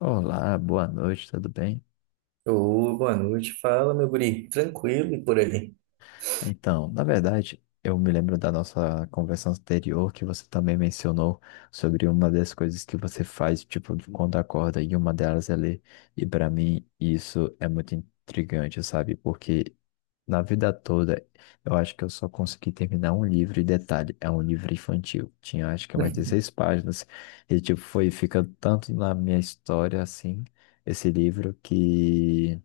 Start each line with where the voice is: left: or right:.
left: Olá, boa noite, tudo bem?
right: Ô, boa noite. Fala, meu guri. Tranquilo e por aí.
left: Então, na verdade, eu me lembro da nossa conversa anterior que você também mencionou sobre uma das coisas que você faz, tipo, de quando acorda, e uma delas é ler. E para mim, isso é muito intrigante, sabe? Porque na vida toda, eu acho que eu só consegui terminar um livro, e detalhe, é um livro infantil. Tinha, acho que umas 16 páginas, e, tipo, foi ficando tanto na minha história, assim, esse livro que.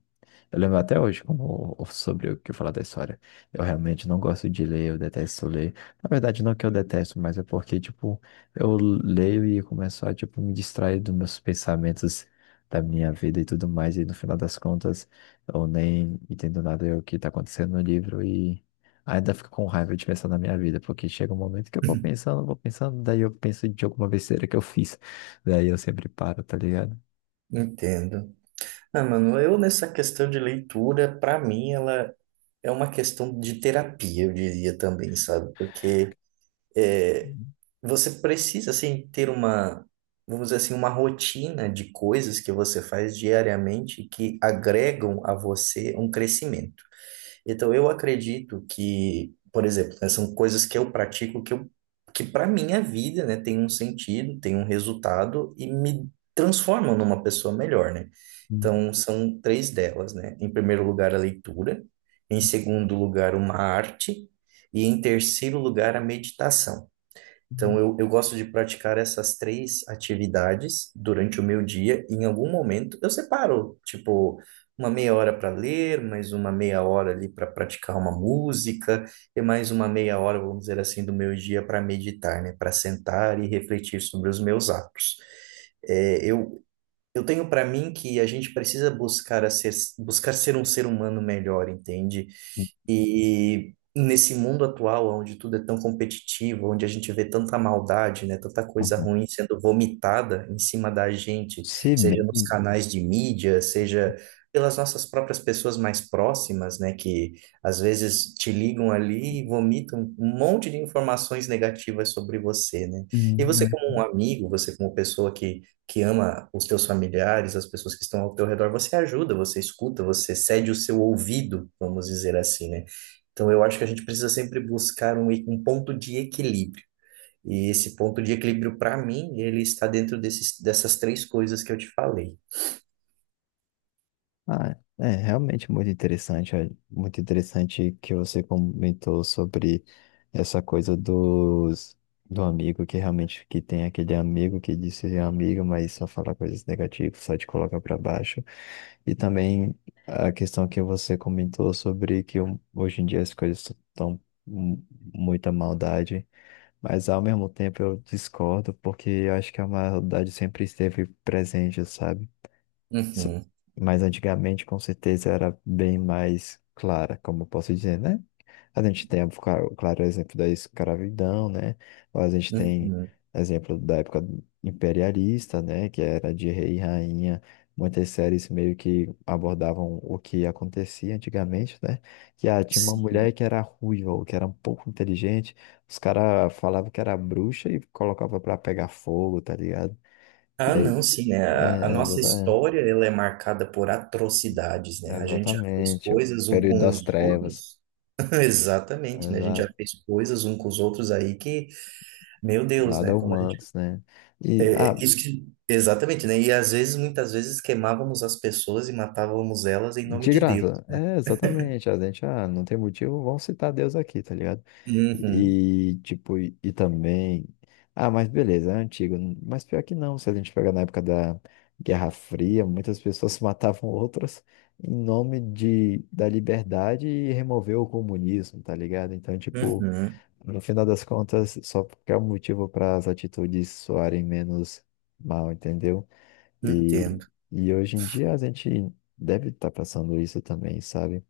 left: Eu lembro até hoje como, sobre o que eu falar da história. Eu realmente não gosto de ler, eu detesto ler. Na verdade, não que eu detesto, mas é porque, tipo, eu leio e começo a, tipo, me distrair dos meus pensamentos da minha vida e tudo mais. E no final das contas, eu nem entendo nada do que tá acontecendo no livro e ainda fico com raiva de pensar na minha vida, porque chega um momento que eu vou pensando, daí eu penso de alguma besteira que eu fiz. Daí eu sempre paro, tá ligado?
right: Entendo. Ah, mano, eu nessa questão de leitura, pra mim, ela é uma questão de terapia, eu diria também, sabe? Porque é, você precisa, assim, ter uma, vamos dizer assim, uma rotina de coisas que você faz diariamente que agregam a você um crescimento. Então, eu acredito que, por exemplo, né, são coisas que eu pratico que que para minha vida, né, tem um sentido, tem um resultado e me transformam numa pessoa melhor, né?
left: Uhum.
right: Então, são três delas, né? Em primeiro lugar, a leitura. Em segundo lugar, uma arte. E em terceiro lugar, a meditação. Então, eu gosto de praticar essas três atividades durante o meu dia. E em algum momento, eu separo, tipo, uma meia hora para ler, mais uma meia hora ali para praticar uma música, e mais uma meia hora, vamos dizer assim, do meu dia para meditar, né? Para sentar e refletir sobre os meus atos. É, eu eu tenho para mim que a gente precisa buscar a ser, buscar ser um ser humano melhor, entende? E nesse mundo atual, onde tudo é tão competitivo, onde a gente vê tanta maldade, né, tanta coisa ruim sendo vomitada em cima da gente,
left: Se
right: seja
left: bem,
right: nos canais de mídia, seja pelas nossas próprias pessoas mais próximas, né, que às vezes te ligam ali e vomitam um monte de informações negativas sobre você, né? E
left: Hum,
right: você
left: né?
right: como um amigo, você como pessoa que ama os teus familiares, as pessoas que estão ao teu redor, você ajuda, você escuta, você cede o seu ouvido, vamos dizer assim, né? Então eu acho que a gente precisa sempre buscar um ponto de equilíbrio. E esse ponto de equilíbrio, para mim, ele está dentro dessas três coisas que eu te falei.
left: Ah, é realmente muito interessante, é muito interessante que você comentou sobre essa coisa dos do amigo que realmente que tem aquele amigo que diz ser amigo, mas só fala coisas negativas, só te coloca para baixo. E também a questão que você comentou sobre que hoje em dia as coisas estão muita maldade, mas ao mesmo tempo eu discordo porque eu acho que a maldade sempre esteve presente, sabe? So-
right: Uhum,
left: Mas antigamente, com certeza, era bem mais clara, como eu posso dizer, né? A gente tem, o claro, o exemplo da escravidão, né? Ou a gente tem
right: uhum.
left: exemplo da época imperialista, né? Que era de rei e rainha. Muitas séries meio que abordavam o que acontecia antigamente, né? Que tinha uma mulher
right: Sim.
left: que era ruiva ou que era um pouco inteligente. Os caras falavam que era bruxa e colocava pra pegar fogo, tá ligado? E
right: Ah,
left: aí,
right: não, sim, né? A nossa
left: exatamente.
right: história, ela é marcada por atrocidades, né? A gente já fez
left: Exatamente, o
right: coisas um
left: período
right: com os
left: das trevas,
right: outros. Exatamente, né? A gente já
left: exato,
right: fez coisas um com os outros aí que Meu Deus,
left: nada
right: né? Quando a gente...
left: humanos, né? E,
right: é, isso que... Exatamente, né? E às vezes, muitas vezes, queimávamos as pessoas e matávamos elas em nome
left: de
right: de Deus.
left: graça, é exatamente, a gente, não tem motivo, vamos citar Deus aqui, tá ligado?
right: Uhum,
left: E, tipo, e também, mas beleza, é antigo, mas pior que não, se a gente pegar na época da Guerra Fria, muitas pessoas matavam outras em nome da liberdade e remover o comunismo, tá ligado? Então, tipo,
right: uhum,
left: no final das contas, só porque é um motivo para as atitudes soarem menos mal, entendeu? E,
right: entendo.
left: e hoje em dia a gente deve estar passando isso também, sabe?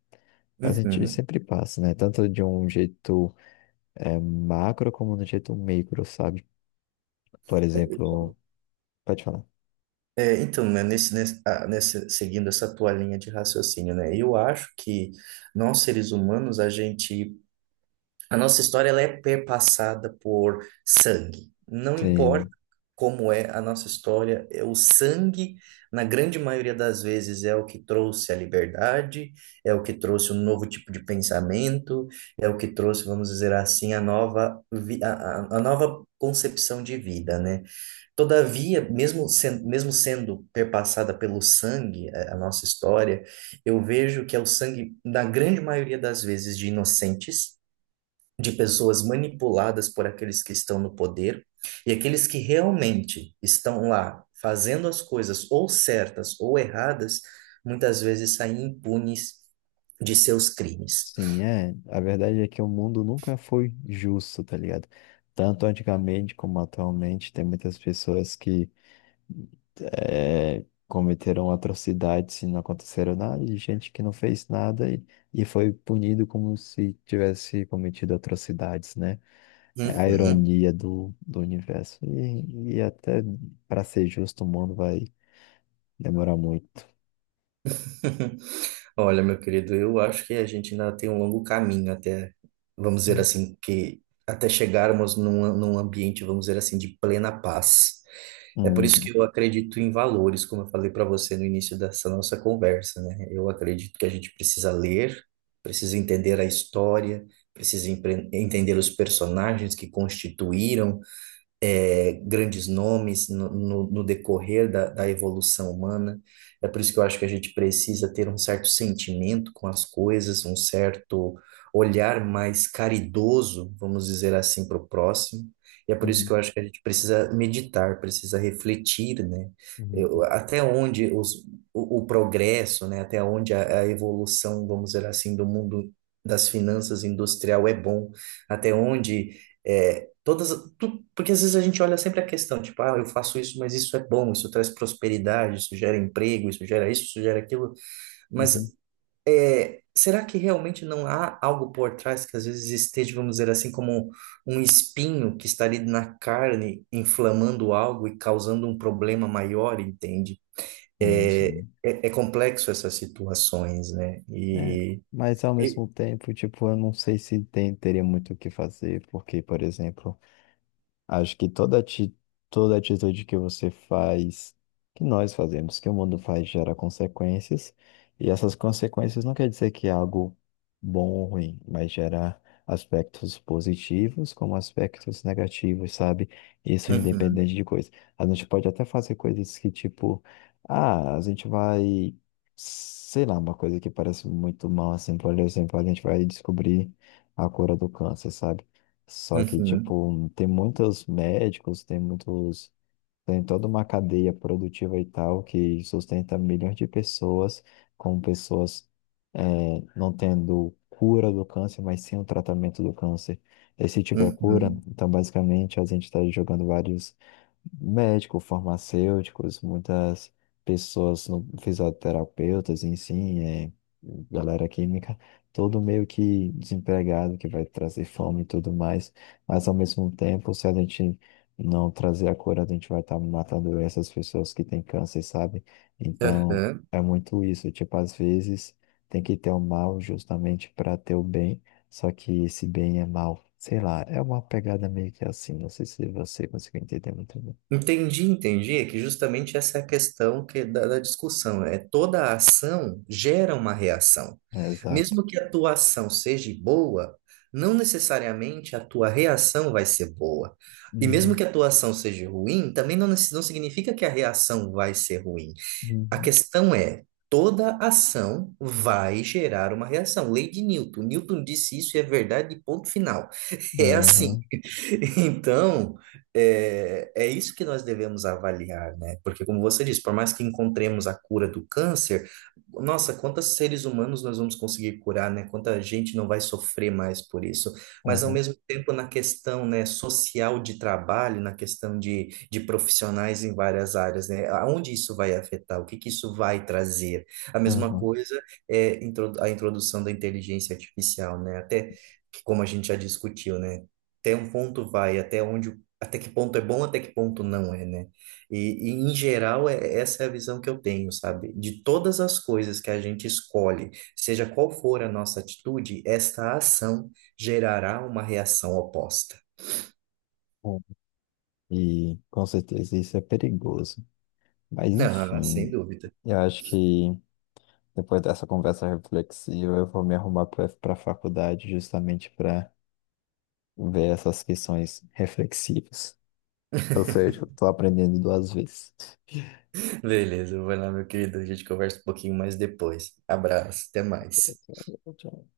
left: A gente
right: Uhum.
left: sempre passa, né? Tanto de um jeito macro como de um jeito micro, sabe? Por exemplo, pode falar.
right: Né, seguindo essa tua linha de raciocínio, né? Eu acho que nós, seres humanos, a gente. A nossa história ela é perpassada por sangue. Não importa
left: Sim,
right: como é a nossa história, é o sangue, na grande maioria das vezes, é o que trouxe a liberdade, é o que trouxe um novo tipo de pensamento, é o que trouxe, vamos dizer assim, a nova, vi- a nova concepção de vida, né? Todavia, mesmo sendo perpassada pelo sangue, a nossa história, eu vejo que é o sangue, na grande maioria das vezes, de inocentes de pessoas manipuladas por aqueles que estão no poder e aqueles que realmente estão lá fazendo as coisas ou certas ou erradas, muitas vezes saem impunes de seus crimes.
left: sim, é. A verdade é que o mundo nunca foi justo, tá ligado? Tanto antigamente como atualmente, tem muitas pessoas que cometeram atrocidades se não aconteceram nada, de gente que não fez nada e foi punido como se tivesse cometido atrocidades, né? É a
right: Uhum.
left: ironia do universo. E até para ser justo, o mundo vai demorar muito.
right: Olha, meu querido, eu acho que a gente ainda tem um longo caminho vamos dizer assim, que até chegarmos num ambiente, vamos dizer assim, de plena paz. É por isso
left: Uhum,
right: que eu acredito em valores, como eu falei para você no início dessa nossa conversa, né? Eu acredito que a gente precisa ler, precisa entender a história, entender os personagens que constituíram grandes nomes no decorrer da evolução humana. É por isso que eu acho que a gente precisa ter um certo sentimento com as coisas, um certo olhar mais caridoso, vamos dizer assim, para o próximo. E é por isso que
left: uhum,
right: eu acho que a gente precisa meditar, precisa refletir, né?
left: uhum,
right: Até onde o progresso, né? Até onde a evolução, vamos dizer assim, do mundo das finanças industrial é bom, até onde é, Todas, porque às vezes a gente olha sempre a questão, tipo, ah, eu faço isso, mas isso é bom, isso traz prosperidade, isso gera emprego, isso gera isso, isso gera aquilo,
left: uhum.
right: mas será que realmente não há algo por trás que às vezes esteja, vamos dizer assim, como um espinho que está ali na carne, inflamando algo e causando um problema maior, entende?
left: Sim,
right: É,
left: sim.
right: é complexo essas situações, né?
left: É, mas ao
right: E-
left: mesmo tempo, tipo, eu não sei se teria muito o que fazer, porque, por exemplo, acho que toda atitude que você faz, que nós fazemos, que o mundo faz, gera consequências. E essas consequências não quer dizer que é algo bom ou ruim, mas gera aspectos positivos como aspectos negativos, sabe? Isso é
right: Uhum,
left: independente de coisa. A gente pode até fazer coisas que, tipo, a gente vai, sei lá, uma coisa que parece muito mal, assim, por exemplo, a gente vai descobrir a cura do câncer, sabe? Só que,
right: uhum,
left: tipo, tem muitos médicos, tem toda uma cadeia produtiva e tal que sustenta milhões de pessoas, com pessoas eh, não tendo cura do câncer, mas sim o tratamento do câncer. E se tiver cura,
right: uhum,
left: então basicamente a gente está jogando vários médico, farmacêuticos, muitas pessoas, fisioterapeutas, em si, galera química, todo meio que desempregado, que vai trazer fome e tudo mais, mas ao mesmo tempo, se a gente não trazer a cura, a gente vai estar matando essas pessoas que têm câncer, sabe? Então,
right: aham.
left: é muito isso, tipo, às vezes tem que ter o mal justamente para ter o bem, só que esse bem é mal. Sei lá, é uma pegada meio que assim. Não sei se você conseguiu entender muito.
right: Entendi, entendi. É que justamente essa é a questão é da discussão. É toda ação gera uma reação.
left: Exato.
right: Mesmo que a tua ação seja boa, não necessariamente a tua reação vai ser boa. E mesmo
left: Uhum,
right: que a tua ação seja ruim, também não, nece- não significa que a reação vai ser ruim. A
left: uhum,
right: questão é, toda ação vai gerar uma reação. Lei de Newton. Newton disse isso e é verdade, ponto final. É assim.
left: aham,
right: Então, é isso que nós devemos avaliar, né? Porque, como você disse, por mais que encontremos a cura do câncer, nossa, quantos seres humanos nós vamos conseguir curar, né? Quanta gente não vai sofrer mais por isso, mas ao
left: aham,
right: mesmo tempo na questão, né, social de trabalho, na questão de profissionais em várias áreas, né, aonde isso vai afetar, o que que isso vai trazer. A mesma
left: aham.
right: coisa a introdução da inteligência artificial, né, até que, como a gente já discutiu, né, até um ponto vai, até onde, até que ponto é bom, até que ponto não é, né? Em geral, essa é a visão que eu tenho, sabe? De todas as coisas que a gente escolhe, seja qual for a nossa atitude, esta ação gerará uma reação oposta.
left: Bom, e com certeza isso é perigoso. Mas
right: Ah,
left: enfim,
right: sem dúvida.
left: eu acho que depois dessa conversa reflexiva, eu vou me arrumar para a faculdade justamente para ver essas questões reflexivas. Ou seja, eu estou aprendendo duas vezes.
right: Beleza, vai lá, meu querido. A gente conversa um pouquinho mais depois. Abraço, até mais.
left: Tchau, tchau.